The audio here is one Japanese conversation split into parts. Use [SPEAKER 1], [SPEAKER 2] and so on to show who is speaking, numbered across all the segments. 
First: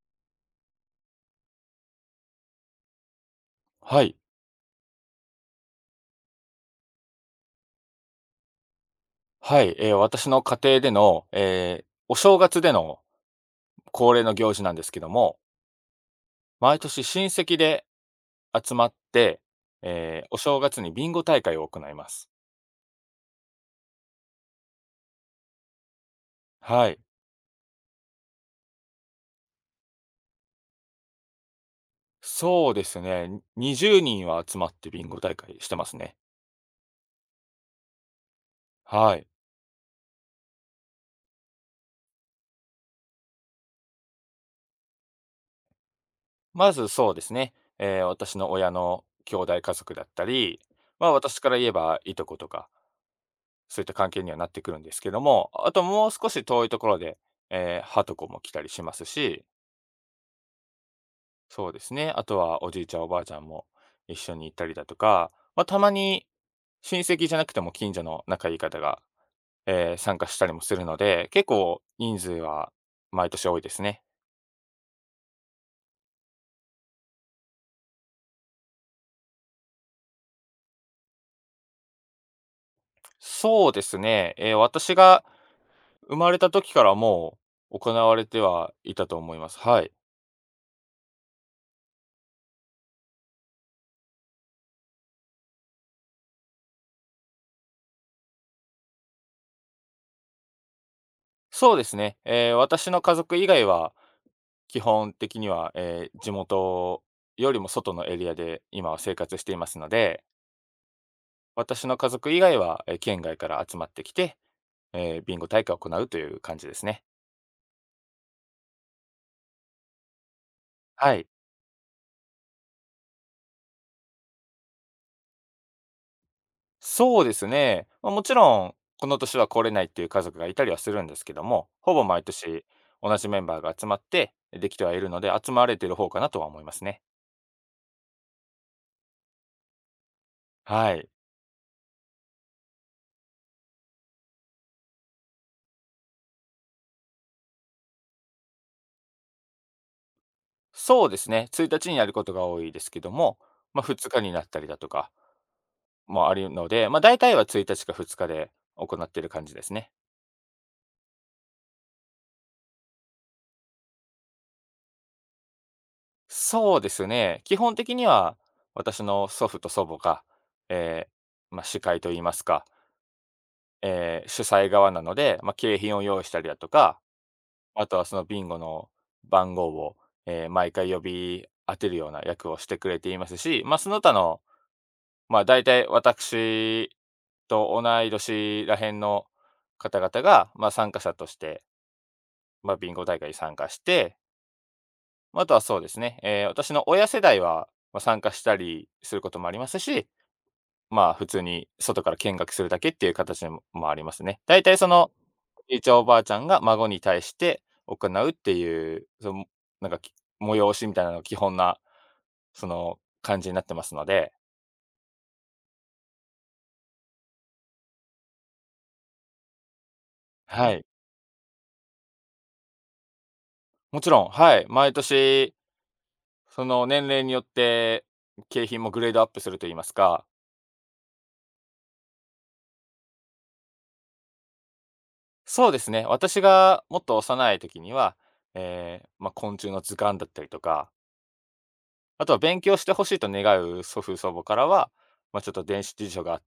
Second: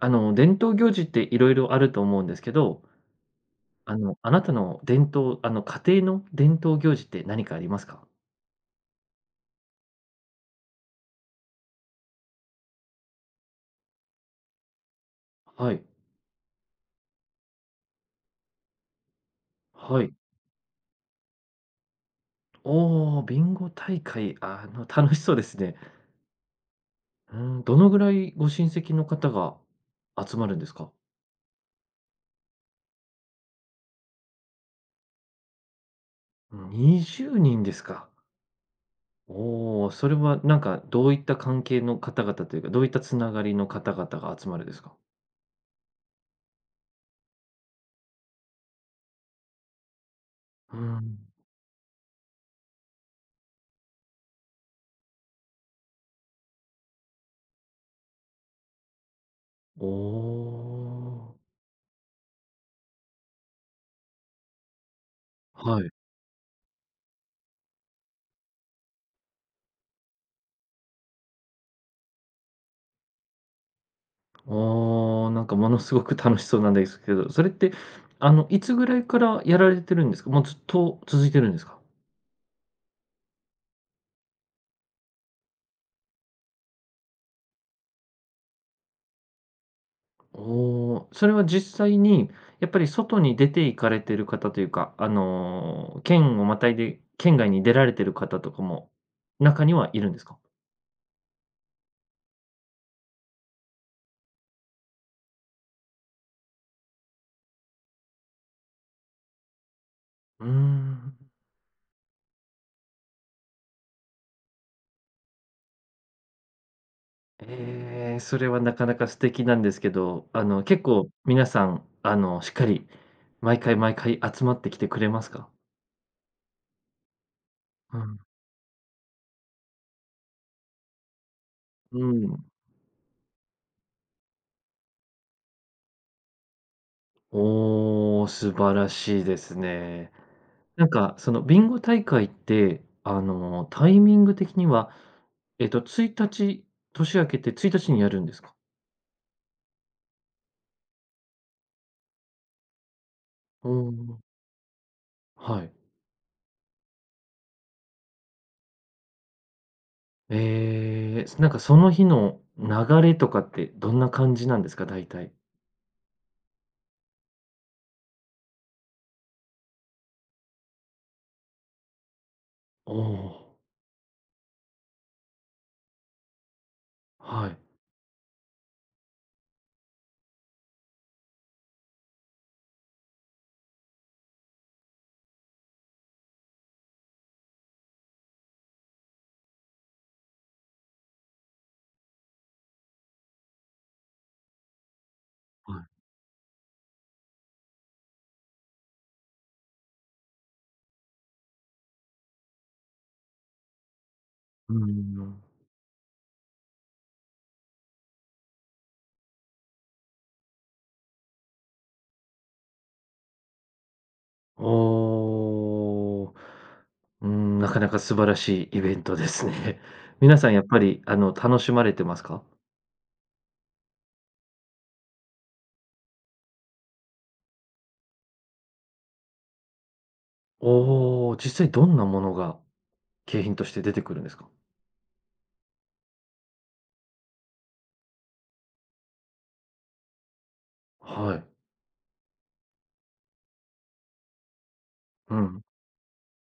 [SPEAKER 1] 伝統行事っていろいろあると思うんですけど、
[SPEAKER 2] はい。
[SPEAKER 1] あなたの伝統家庭の伝統行事って何かありますか？
[SPEAKER 2] はい。私の家庭での、ーお正月での恒例の行事なんですけども、
[SPEAKER 1] はい、
[SPEAKER 2] 毎年親戚で集まって、
[SPEAKER 1] はい。
[SPEAKER 2] お正月にビンゴ大会を行います。
[SPEAKER 1] おお、ビンゴ大会、楽しそうですね。
[SPEAKER 2] はい。
[SPEAKER 1] うん、どのぐらいご親戚の方が集まるんですか？
[SPEAKER 2] そうですね。20人は集まってビンゴ大会してますね。
[SPEAKER 1] にじゅうにん、20人ですか。
[SPEAKER 2] はい。
[SPEAKER 1] おお、それはなんかどういった関係の方々というか、どういったつながりの方々が集まるですか？
[SPEAKER 2] まずそうですね、私の親の兄弟家族だったり、
[SPEAKER 1] うー
[SPEAKER 2] まあ、
[SPEAKER 1] ん、
[SPEAKER 2] 私から言えばいとことか、そういった関係にはなってくるんですけども、あともう少し遠いところで、はとこも来たりしますし。
[SPEAKER 1] おお、
[SPEAKER 2] そうですね。あとはおじいちゃん、おばあちゃんも一緒に行ったりだとか、まあ、た
[SPEAKER 1] は
[SPEAKER 2] ま
[SPEAKER 1] い。
[SPEAKER 2] に親戚じゃなくても近所の仲いい方が、参加したりもするので、結構人数は毎年多いですね。
[SPEAKER 1] ああ、なんかものすごく楽しそうなんですけど、それって、いつぐらいからやられてるんですか？もうずっと続いてるんですか？
[SPEAKER 2] そうですね。私が生まれた時からもう行われてはいたと思います。はい。
[SPEAKER 1] おお、それは実際にやっぱり外に出て行かれてる方というか、県をまたいで県外に出られてる方とかも、中にはいるんですか？
[SPEAKER 2] そうですね。私の家族以外は基本的には、地元よりも外のエリアで今は生活していますので、
[SPEAKER 1] うーん。
[SPEAKER 2] 私の家族以外は、県外から集まってきて、ビンゴ大会を行うという感じですね。
[SPEAKER 1] それはなかなか素敵なんですけど、結構
[SPEAKER 2] はい。
[SPEAKER 1] 皆さん、しっかり毎回毎回集まってきてくれますか？
[SPEAKER 2] そうですね。
[SPEAKER 1] う
[SPEAKER 2] まあ、
[SPEAKER 1] ん。
[SPEAKER 2] もちろん、この年は来れないっていう家族がいたりはするんですけども、ほ
[SPEAKER 1] う
[SPEAKER 2] ぼ毎
[SPEAKER 1] ん。
[SPEAKER 2] 年同じメンバーが集まってできてはいるので、集まれてる方かなとは思いますね。
[SPEAKER 1] おー、素晴らしいですね。なん
[SPEAKER 2] はい。
[SPEAKER 1] か、そのビンゴ大会って、タイミング的には、1日、年明けて1日にやるんですか？
[SPEAKER 2] そうですね、1日にやることが多いですけども、
[SPEAKER 1] お
[SPEAKER 2] まあ、2
[SPEAKER 1] ー、
[SPEAKER 2] 日になったりだとか
[SPEAKER 1] はい。
[SPEAKER 2] もあるので、まあ、大体は1日か2日で行っている感じですね。
[SPEAKER 1] なんかその日の流れとかってどんな感じなんですか？大体。
[SPEAKER 2] そうですね。基本的には、私の祖父と祖母が、えまあ、司会といいますか、
[SPEAKER 1] おお、
[SPEAKER 2] 主催側なので、まあ、景品を用意したりだとか、
[SPEAKER 1] はい、
[SPEAKER 2] あとはそのビンゴの番号を、毎回呼び当てるような役をしてくれていますし、まあ、その他の、まあ、大体私と同い年らへんの方々が、まあ、参加者としてまあ、ビンゴ大会に参加して、まあ、あとは
[SPEAKER 1] は
[SPEAKER 2] そうです
[SPEAKER 1] い。
[SPEAKER 2] ね、私の親世代は、参加したりすることもありますし、まあ、普通に外から見学するだけっていう形でももありますね。だいた
[SPEAKER 1] う
[SPEAKER 2] い
[SPEAKER 1] ー
[SPEAKER 2] その、
[SPEAKER 1] ん。
[SPEAKER 2] じいちゃんおばあちゃんが孫に対して行うっていう、その、なんか、催しみたいなのが基本な、その、感じになってますので。
[SPEAKER 1] おー、うん、なかなか素晴らしいイベントですね。皆さんやっ
[SPEAKER 2] は
[SPEAKER 1] ぱ
[SPEAKER 2] い。
[SPEAKER 1] り、楽しまれてますか？
[SPEAKER 2] もちろん、はい、毎年、その、年齢によって景品もグレードアップすると言いますか。
[SPEAKER 1] おお、実際どんなものが景品として出てくるんですか？
[SPEAKER 2] そうですね。私がもっと幼い時には、まあ、昆虫の図鑑だったりとか、
[SPEAKER 1] はい。
[SPEAKER 2] あとは勉強してほしいと願う祖父祖母からは、
[SPEAKER 1] う
[SPEAKER 2] まあ、ちょっ
[SPEAKER 1] ん。
[SPEAKER 2] と電子辞書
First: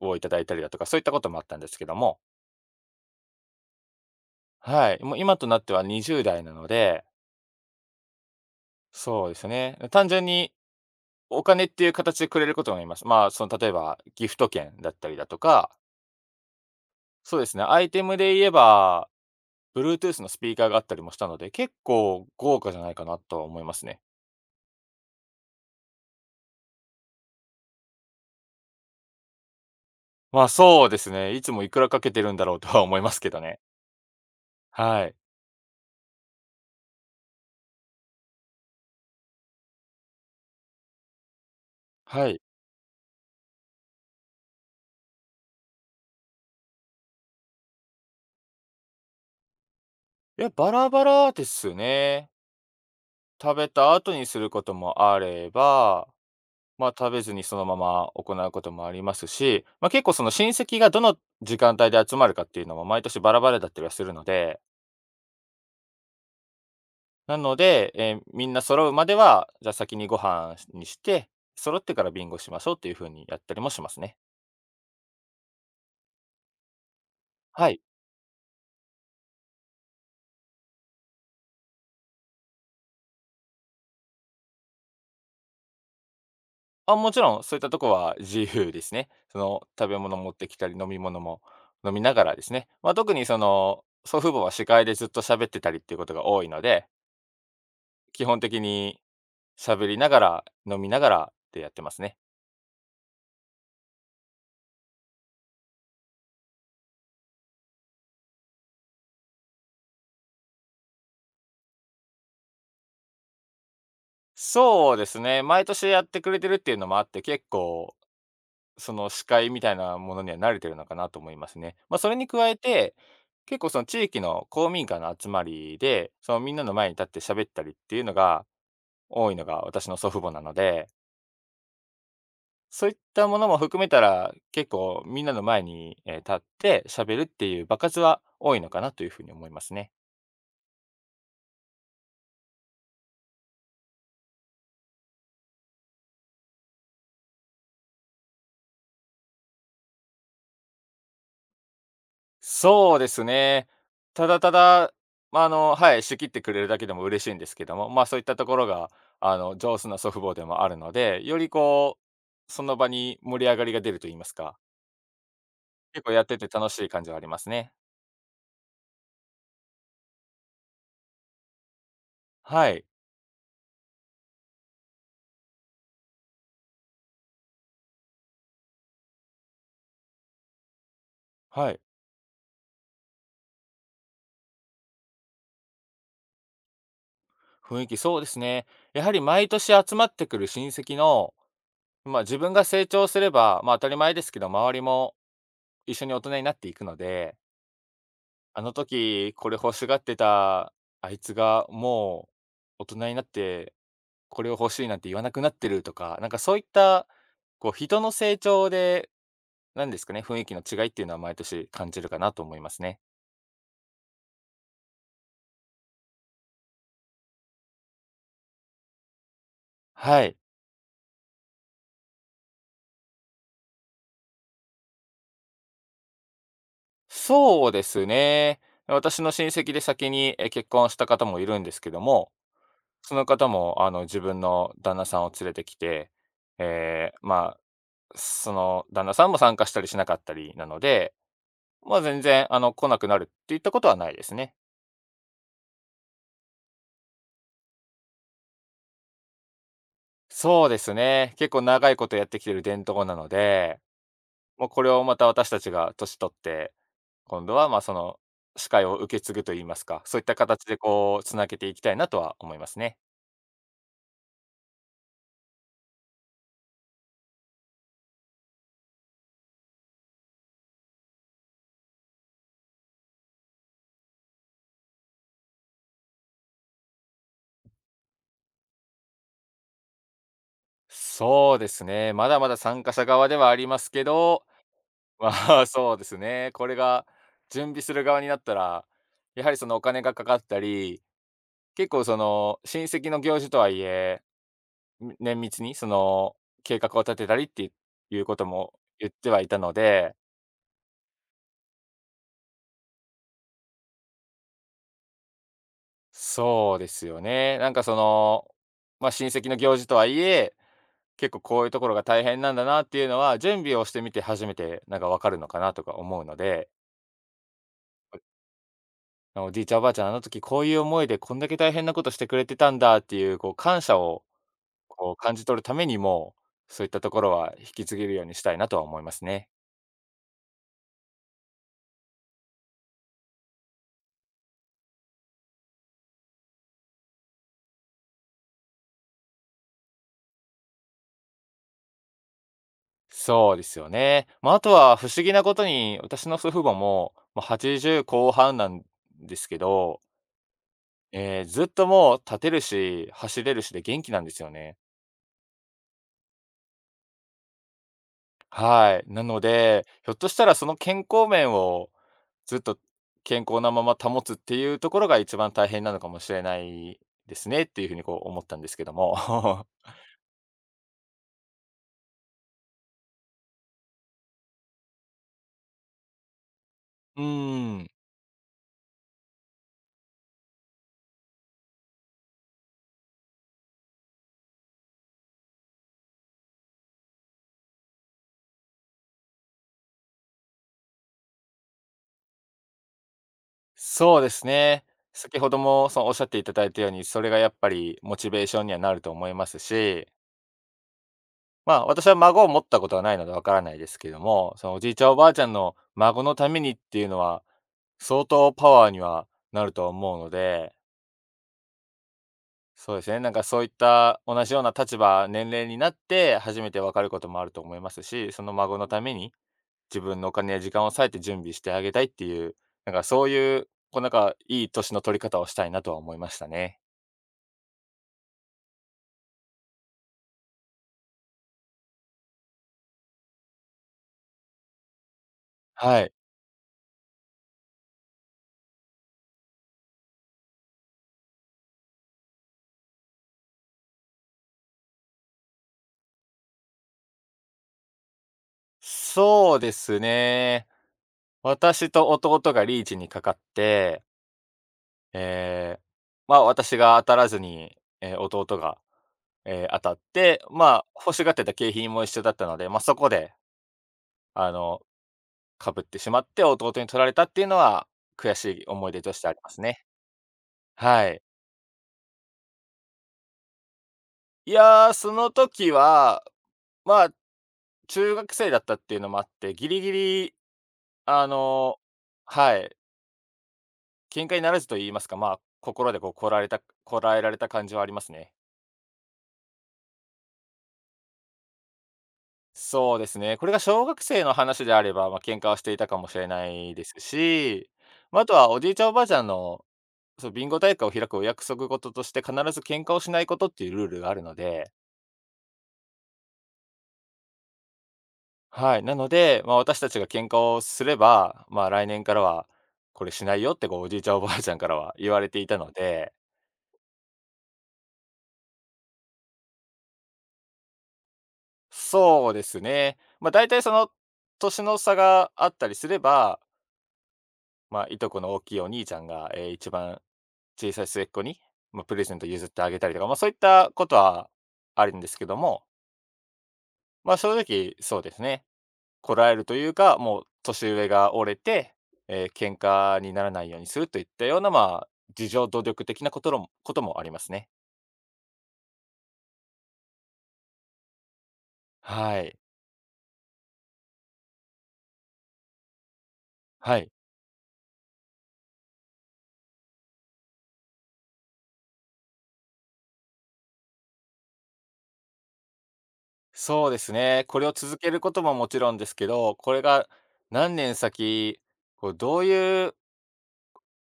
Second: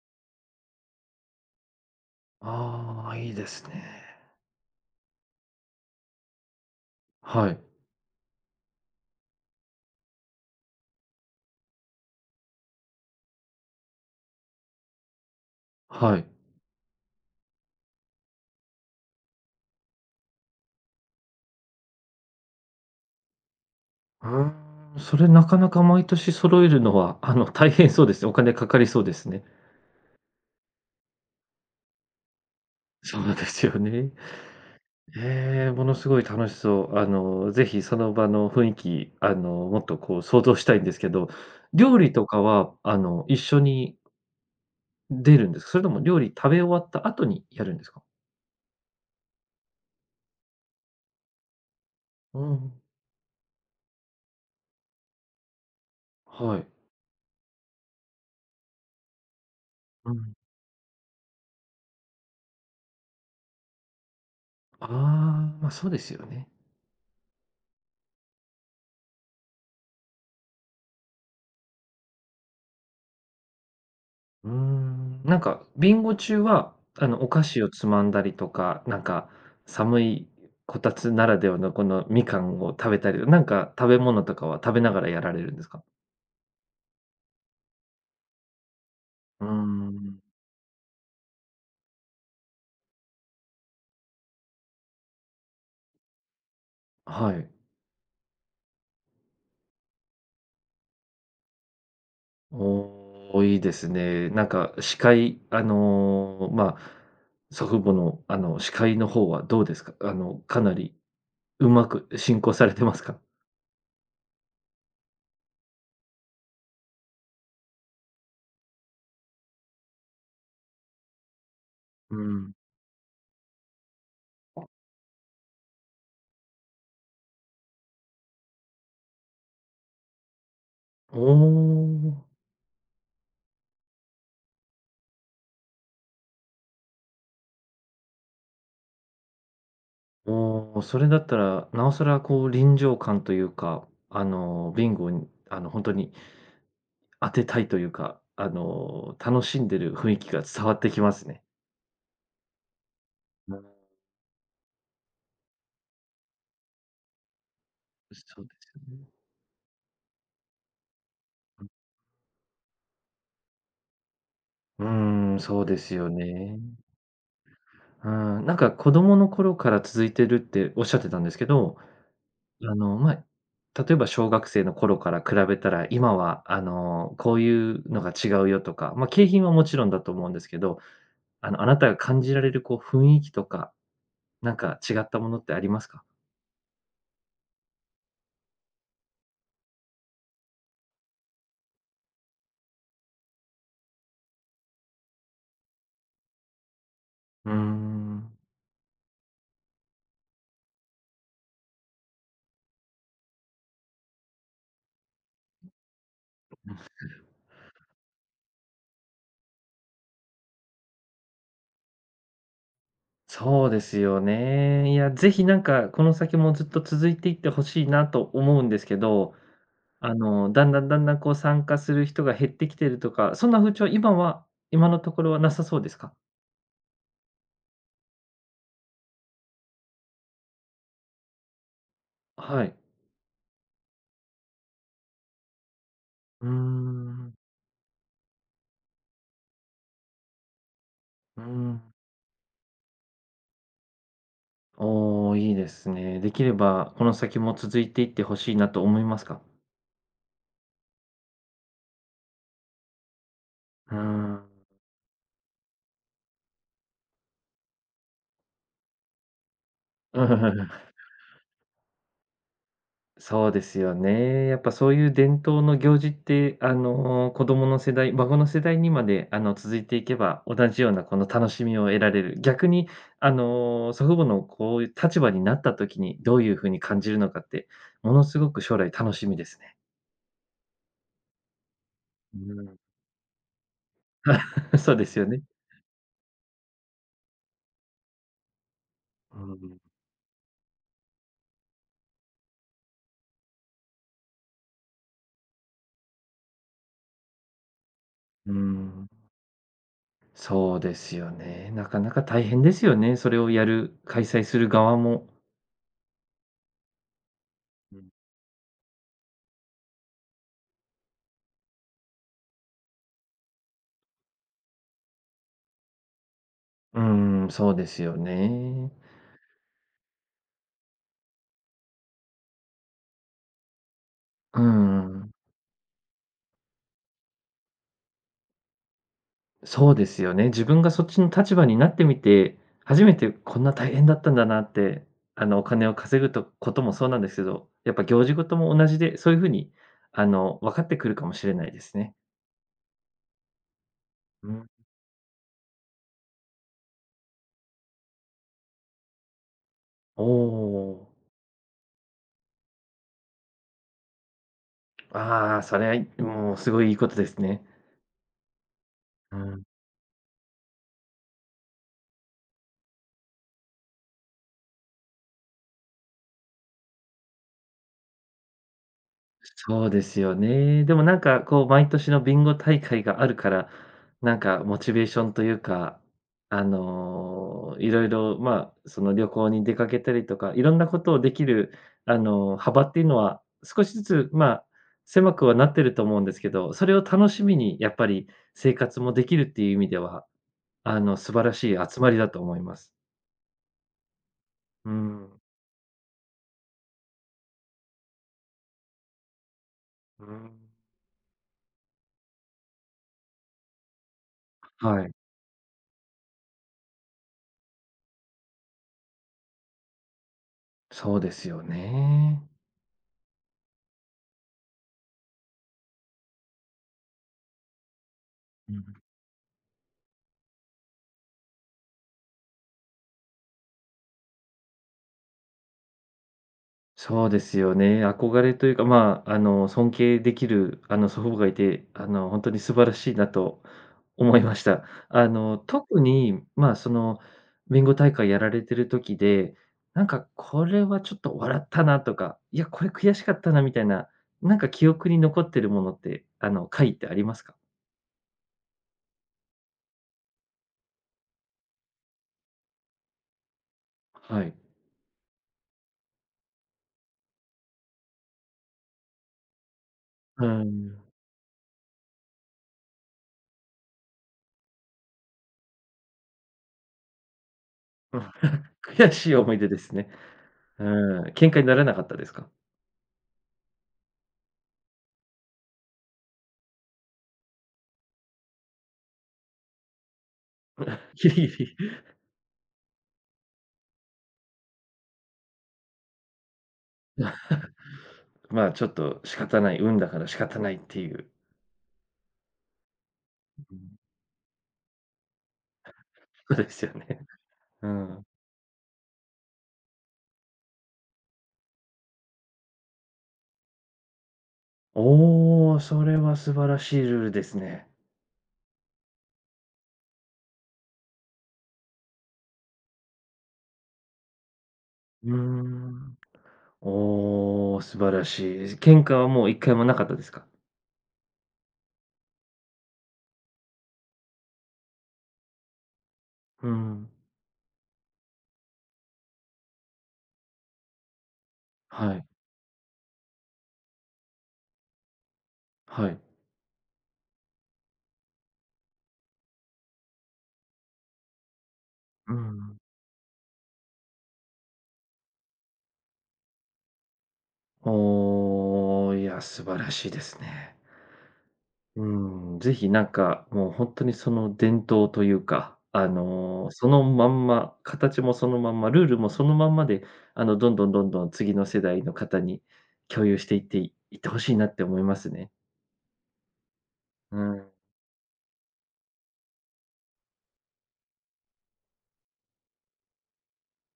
[SPEAKER 2] をいただいたりだとか、そういったこともあったんですけども、
[SPEAKER 1] ああ、いいですね。
[SPEAKER 2] はい、もう今となっては20代なので、
[SPEAKER 1] はい、
[SPEAKER 2] そうですね、単純にお金っていう形でくれることもあります。まあ、その例えばギフト券だったりだとか、
[SPEAKER 1] はい。
[SPEAKER 2] そうですね、アイテムで言えば、Bluetooth のスピーカーがあったりもしたので、結構豪華じゃないかなとは思いますね。
[SPEAKER 1] うーん、それなかなか毎年揃えるのは、大変そうですね。お金かかりそうですね。
[SPEAKER 2] そうですね。いつもいくらかけてるんだろうとは思います
[SPEAKER 1] そ
[SPEAKER 2] け
[SPEAKER 1] う
[SPEAKER 2] ど
[SPEAKER 1] で
[SPEAKER 2] ね。
[SPEAKER 1] すよね。
[SPEAKER 2] はい。
[SPEAKER 1] ええ、ものすごい楽しそう。ぜひその場の雰囲気、もっとこう想像したいんですけど、料理と
[SPEAKER 2] はい。
[SPEAKER 1] かは、一緒に出るんですか？それとも料理食べ終わった後にやるんですか？
[SPEAKER 2] いや、バラバラですね。
[SPEAKER 1] うん。
[SPEAKER 2] 食べた後にすることもあれば、
[SPEAKER 1] はい。
[SPEAKER 2] 食べずにそのまま行うこともありますし、ま結
[SPEAKER 1] う
[SPEAKER 2] 構その
[SPEAKER 1] ん。
[SPEAKER 2] 親戚がどの時間帯で集まるかっていうのも毎年バラバラだったりはするので、
[SPEAKER 1] ああ、ま、そうですよね。
[SPEAKER 2] なので、みんな揃うまでは、じゃあ先にご飯にして、揃ってからビンゴしましょうっていう風にやったりもしますね。
[SPEAKER 1] うーん、なんか、ビンゴ中は、お菓子を
[SPEAKER 2] はい。
[SPEAKER 1] つまんだりとか、なんか、寒いこたつならではのこのみかんを食べたり、なんか食べ物とかは食べながらやられるんですか？
[SPEAKER 2] あ、もちろん、そういったとこは自由ですね。そ
[SPEAKER 1] うー
[SPEAKER 2] の、食べ物
[SPEAKER 1] ん、
[SPEAKER 2] 持ってきたり、飲み物も飲みながらですね。まあ、特にその、祖父母は司会でずっと喋ってたりっていうことが多いので、
[SPEAKER 1] はい。
[SPEAKER 2] 基本的に喋りながら、飲みながらでやってますね。
[SPEAKER 1] おー、いいですね。なんか、司会、まあ、祖父母の、司会の方はどうですか？かなりうまく進行されてますか？
[SPEAKER 2] そうですね、毎年やってくれてるっていうのもあって、結構、その、司会みたいなものには慣れてるのかなと思いますね。まあ、それ
[SPEAKER 1] う
[SPEAKER 2] に加
[SPEAKER 1] ん。
[SPEAKER 2] えて、結構その地域の公民館の集まりで、そのみんなの前に立って喋ったりっていうのが多いのが私の祖父母なので、
[SPEAKER 1] おお。
[SPEAKER 2] そういったものも含めたら、結構みんなの前に、立って喋るっていう場数は多いのかなというふうに思いますね。
[SPEAKER 1] おー、それだったら、なおさらこう臨場感というか、ビンゴに、本当に当てたいというか、楽しんでる雰囲気が伝わってきますね。
[SPEAKER 2] そうです
[SPEAKER 1] うん、そう
[SPEAKER 2] ね。ただただ、はい、仕切ってくれるだけでも嬉しいんですけども、まそ
[SPEAKER 1] で
[SPEAKER 2] ういっ
[SPEAKER 1] す
[SPEAKER 2] た
[SPEAKER 1] よ
[SPEAKER 2] ところが、
[SPEAKER 1] ね。
[SPEAKER 2] あの、上手な祖父母でもあるので、より
[SPEAKER 1] うん。
[SPEAKER 2] こう、その場に盛り上がりが出ると言いますか、
[SPEAKER 1] うーん、そうです
[SPEAKER 2] 結
[SPEAKER 1] よ
[SPEAKER 2] 構やってて
[SPEAKER 1] ね。
[SPEAKER 2] 楽しい感じはありますね。
[SPEAKER 1] うん、なんか子供の頃から続いてるっておっしゃってたんですけど、
[SPEAKER 2] はい、
[SPEAKER 1] まあ、例えば小学生の頃から比べたら、今はこういうのが違うよとか、まあ、景品はもちろんだと思うんですけど、あ
[SPEAKER 2] は
[SPEAKER 1] な
[SPEAKER 2] い。
[SPEAKER 1] たが感じられるこう雰囲気とか、なんか違ったものってありますか？
[SPEAKER 2] 雰囲気そうですね。やはり毎年集まってくる親戚の、まあ、自分が成長すれば、まあ、当たり前ですけど、周りも一緒に大人になっていくので、
[SPEAKER 1] うーん、
[SPEAKER 2] あの時これ欲しがってたあいつがもう大人になってこれを欲しいなんて言わなくなってるとか、なんかそういった、こう人の成長で、なんですかね、雰囲気の違いっていうのは毎年感じるかなと思いますね。
[SPEAKER 1] そうですよね。いや、ぜひなんか、この先もずっと続いていってほしいなと思うんですけど、
[SPEAKER 2] はい。
[SPEAKER 1] だんだんだんだんこう参加する人が減ってきてるとか、そんな風潮、今のところはなさそうですか？
[SPEAKER 2] そうですね。私の親戚で先に結婚した方もいるんですけども、
[SPEAKER 1] はい。
[SPEAKER 2] その方も、あの、自分の旦那さんを連れてきて、
[SPEAKER 1] うーん、
[SPEAKER 2] まあ、その旦那さんも参加したりしなかったりなので、
[SPEAKER 1] うーん。
[SPEAKER 2] まあ、全然、あの、来なくなるっていったことはないですね。
[SPEAKER 1] おお、いいですね。できればこの先も続いていってほしいなと思いますか？
[SPEAKER 2] そうですね。結構長いことやってきてる伝統なので、
[SPEAKER 1] うー
[SPEAKER 2] も
[SPEAKER 1] ん。
[SPEAKER 2] うこれをまた私たちが年取って、今度は、まあ、その、司会を受け継ぐと言いますか、そういった形で こうつなげていきたいなとは思いますね。
[SPEAKER 1] そうですよね。やっぱそういう伝統の行事って、子供の世代、孫の世代にまで、続いていけば、同じようなこの楽しみを得られる。逆に、祖父母のこういう立場になった時に、どういう風に感じるのかって、ものすごく将来楽しみですね。
[SPEAKER 2] そうですね。まだ
[SPEAKER 1] う
[SPEAKER 2] まだ
[SPEAKER 1] ん。
[SPEAKER 2] 参加者側ではありますけど、
[SPEAKER 1] そうですよ
[SPEAKER 2] ま
[SPEAKER 1] ね。
[SPEAKER 2] あ、そうですね。これが準備する側になったら、
[SPEAKER 1] う
[SPEAKER 2] やはりその
[SPEAKER 1] ん。
[SPEAKER 2] お金がかかったり、結構その親戚の行事とはいえ、綿密にその計画を立てたりっていうこと
[SPEAKER 1] う
[SPEAKER 2] も言
[SPEAKER 1] ん、
[SPEAKER 2] ってはいたので、
[SPEAKER 1] そうですよね。なかなか大変ですよね。それをやる、開催する側も。
[SPEAKER 2] そうですよね。なんかそ
[SPEAKER 1] うん。
[SPEAKER 2] の、まあ、親戚の行事とはいえ、結構こういうところが大変なんだなっていうのは、準備をしてみて初めてなんかわかるのかなとか思うので、
[SPEAKER 1] そうですよね。
[SPEAKER 2] おじいちゃんおばあちゃんあの時こういう思いでこんだけ大変なことしてくれてたんだっていうこう感謝を
[SPEAKER 1] う
[SPEAKER 2] こう
[SPEAKER 1] ん。
[SPEAKER 2] 感じ取るためにも、そういったところは引き継げるようにしたいなとは思いますね。
[SPEAKER 1] そうですよね。自分がそっちの立場になってみて、初めてこんな大変だったんだなって、お金を稼ぐとこともそうなんですけど、やっぱ行事事も同じで、そういう風に、分かってくるかもしれないですね。
[SPEAKER 2] そうですよね。
[SPEAKER 1] う
[SPEAKER 2] まあ、あ
[SPEAKER 1] ん。
[SPEAKER 2] とは不思議なことに、私の祖父母も、まあ、80後半なんですけど、
[SPEAKER 1] おお。
[SPEAKER 2] ずっともう立てるし、走れるしで元気なんですよね。
[SPEAKER 1] ああ、それはもうすごいいいことですね。
[SPEAKER 2] はい。な
[SPEAKER 1] う
[SPEAKER 2] の
[SPEAKER 1] ん。
[SPEAKER 2] で、ひょっとしたらその健康面をずっと健康なまま保つっていうところが一番大変なのかもしれないですねっていうふうにこう思ったんですけども。
[SPEAKER 1] そうですよね。でもなんかこう毎年のビンゴ大会があるから、なんかモチベーションというか、
[SPEAKER 2] うーん。
[SPEAKER 1] いろいろ、まあ、その旅行に出かけたりとか、いろんなことをできる、幅っていうのは少しずつ、まあ、狭くはなってると思うんですけど、それを楽しみにやっぱり生活もできるっていう意味では、素晴らしい集まりだと思います。
[SPEAKER 2] そうですね。
[SPEAKER 1] う
[SPEAKER 2] 先
[SPEAKER 1] ん。
[SPEAKER 2] ほどもそのおっしゃっていただいたように、それがやっぱりモチベーションにはなると思いますし、
[SPEAKER 1] うん。
[SPEAKER 2] まあ、私は孫を持ったことはないのでわからないですけども、そのおじいち
[SPEAKER 1] は
[SPEAKER 2] ゃん
[SPEAKER 1] い、
[SPEAKER 2] おばあちゃんの孫のためにっていうのは、相当パワーにはなると思うので、
[SPEAKER 1] そうですよね。
[SPEAKER 2] そうですね、なんかそういった同じような立場、年齢になって初めてわかることもあると思いますし、その
[SPEAKER 1] う
[SPEAKER 2] 孫
[SPEAKER 1] ん。
[SPEAKER 2] のために自分のお金や時間を割いて準備してあげたいっていう、なんかそういう、こうなんかいい年の取り方をしたいなとは思いましたね。
[SPEAKER 1] そうですよね。憧れというか、まあ、尊敬できる、祖父母がいて、本当に素晴らしいなと思いました。
[SPEAKER 2] は
[SPEAKER 1] 特
[SPEAKER 2] い。
[SPEAKER 1] に、まあ、その、ビン大会やられてる時で、なんかこれはちょっと笑ったなとか、いや、これ悔しかったなみたいな、なんか記憶に残ってるものって、回ってありますか？
[SPEAKER 2] そうですね。私と弟がリーチにかかって、
[SPEAKER 1] はい。
[SPEAKER 2] ええ、まあ、私が当たらずに、え、弟が、当たって、
[SPEAKER 1] う
[SPEAKER 2] まあ、
[SPEAKER 1] ん。
[SPEAKER 2] 欲しがってた景品も一緒だったので、ま、そこで、あの、かぶってしまって弟に取られたっていうのは、悔しい 思い出
[SPEAKER 1] 悔
[SPEAKER 2] とし
[SPEAKER 1] し
[SPEAKER 2] てあ
[SPEAKER 1] い
[SPEAKER 2] りま
[SPEAKER 1] 思い
[SPEAKER 2] す
[SPEAKER 1] 出で
[SPEAKER 2] ね。
[SPEAKER 1] すね。う
[SPEAKER 2] はい。
[SPEAKER 1] ん。喧嘩にならなかったですか？
[SPEAKER 2] いやー、その時は、まあ、中学生だったっていうのもあって、ギリギリ、あ
[SPEAKER 1] ギリギ
[SPEAKER 2] の
[SPEAKER 1] リ、
[SPEAKER 2] はい。喧嘩にならずと言いますか、まあ、心でこう、こらえられた感じはありますね。
[SPEAKER 1] まあ、ちょっと仕方ない、運だから仕方ないっていう。
[SPEAKER 2] そうですね。これが
[SPEAKER 1] う
[SPEAKER 2] 小
[SPEAKER 1] ん、
[SPEAKER 2] 学生の話であれば、まあ、喧嘩はしていたかもしれな
[SPEAKER 1] そうで
[SPEAKER 2] いで
[SPEAKER 1] すよ
[SPEAKER 2] す
[SPEAKER 1] ね。
[SPEAKER 2] し、
[SPEAKER 1] う
[SPEAKER 2] まあ、
[SPEAKER 1] ん。
[SPEAKER 2] あとはおじいちゃん、おばあちゃんの、そう、ビンゴ大会を開くお約束事として必ず喧嘩をしないことっていうルールがあるので、
[SPEAKER 1] おお、それは素晴らしいルールですね。
[SPEAKER 2] はい、なので、まあ、私たちが喧嘩をすれば、まあ、来年からはこれしないよってこう、おじいちゃん、おばあちゃんからは言わ
[SPEAKER 1] う
[SPEAKER 2] れて
[SPEAKER 1] ー
[SPEAKER 2] いたので、
[SPEAKER 1] ん。おお、素晴らしい。喧嘩はもう一回もなかったですか？
[SPEAKER 2] そうですね。まあ、大体その、年の差があったりすれば、
[SPEAKER 1] うん。
[SPEAKER 2] まあ、いとこの大きいお兄ちゃんが、一番小さい末っ子に、まあ、プレゼ
[SPEAKER 1] は
[SPEAKER 2] ント
[SPEAKER 1] い、
[SPEAKER 2] 譲ってあげたりとか、まあ、そういったことはあるんですけども、
[SPEAKER 1] はい。
[SPEAKER 2] まあ、正直そうですね、こらえるというか、もう年上が折れて、
[SPEAKER 1] う
[SPEAKER 2] 喧
[SPEAKER 1] ん。
[SPEAKER 2] 嘩にならないようにするといったような、まあ、自助努力的なこともありますね。
[SPEAKER 1] おお、いや、素晴らしいですね。
[SPEAKER 2] はい。
[SPEAKER 1] うん、ぜひなんか、もう本当にその伝統というか、
[SPEAKER 2] は
[SPEAKER 1] そ
[SPEAKER 2] い。
[SPEAKER 1] のまんま、形もそのまんま、ルールもそのまんまで、どんどんどんどん次の世代の方に共有していっていいってほしいなって思いますね。
[SPEAKER 2] そうですね。
[SPEAKER 1] う
[SPEAKER 2] これを
[SPEAKER 1] ん。
[SPEAKER 2] 続けることももちろんですけど、これが何年先、こうどういう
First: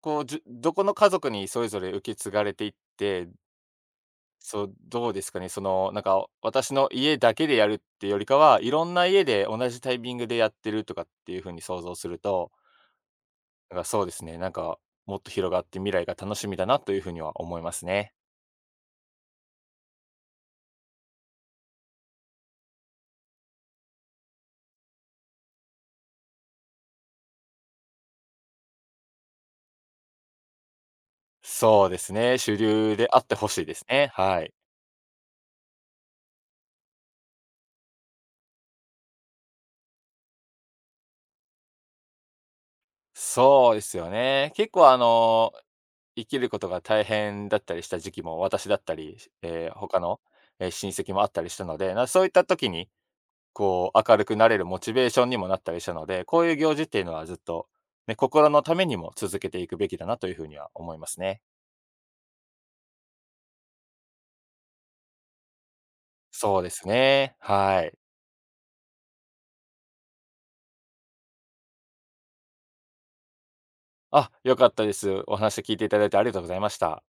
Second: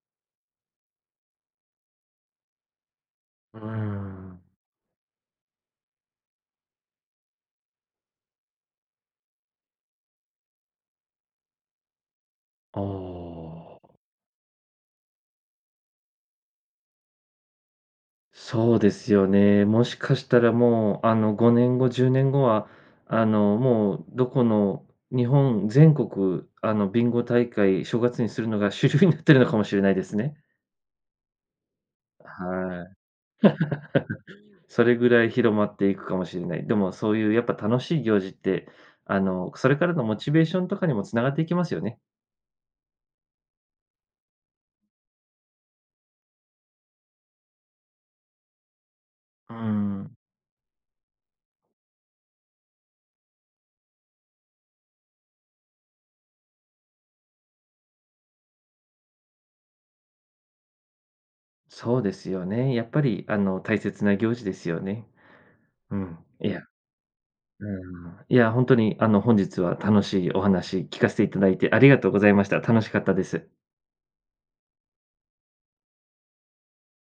[SPEAKER 2] こう、じゅどこの家族にそれぞれ受け継がれていって、
[SPEAKER 1] うん。
[SPEAKER 2] そう、どうですかね、その、なんか、私の家だけでやるってよりかは、いろんな家で同じタイミングでやってるとかっていう風に想像すると、
[SPEAKER 1] あ
[SPEAKER 2] なんか、
[SPEAKER 1] あ、
[SPEAKER 2] そうですね、なんか、もっと広がって未来が楽しみだなという風には思いますね。
[SPEAKER 1] そうですよね。もしかしたらもう、5年後、10年後は、もうどこの日本全国、ビンゴ大会、正月にするのが主流になってるのかもしれないですね。
[SPEAKER 2] そうですね、主
[SPEAKER 1] は
[SPEAKER 2] 流
[SPEAKER 1] い。
[SPEAKER 2] であってほしいですね。はい。
[SPEAKER 1] それぐらい広まっていくかもしれない。でもそういうやっぱ楽しい行事って、それからのモチベーションとかにもつながっていきますよね。
[SPEAKER 2] そうですよね。結構、あの、生きることが大変だったりした時期も私だったり、
[SPEAKER 1] う
[SPEAKER 2] 他
[SPEAKER 1] ん。
[SPEAKER 2] の、え、親戚もあったりしたので、なそういった時にこう、明るくなれるモチベーションにもなったりしたので、こういう行事っていうのはずっと、ね、心のためにも続けていくべきだなというふうには思いますね。
[SPEAKER 1] そうですよね。やっぱり大切な行事ですよね。うん。い
[SPEAKER 2] そ
[SPEAKER 1] や、
[SPEAKER 2] うですね。
[SPEAKER 1] う
[SPEAKER 2] はい。
[SPEAKER 1] ん、いや、本当に本日は楽しいお話聞かせていただいてありがとうございました。楽しかったです。
[SPEAKER 2] あ、良かったです。お話聞いていただいてありがとうございました。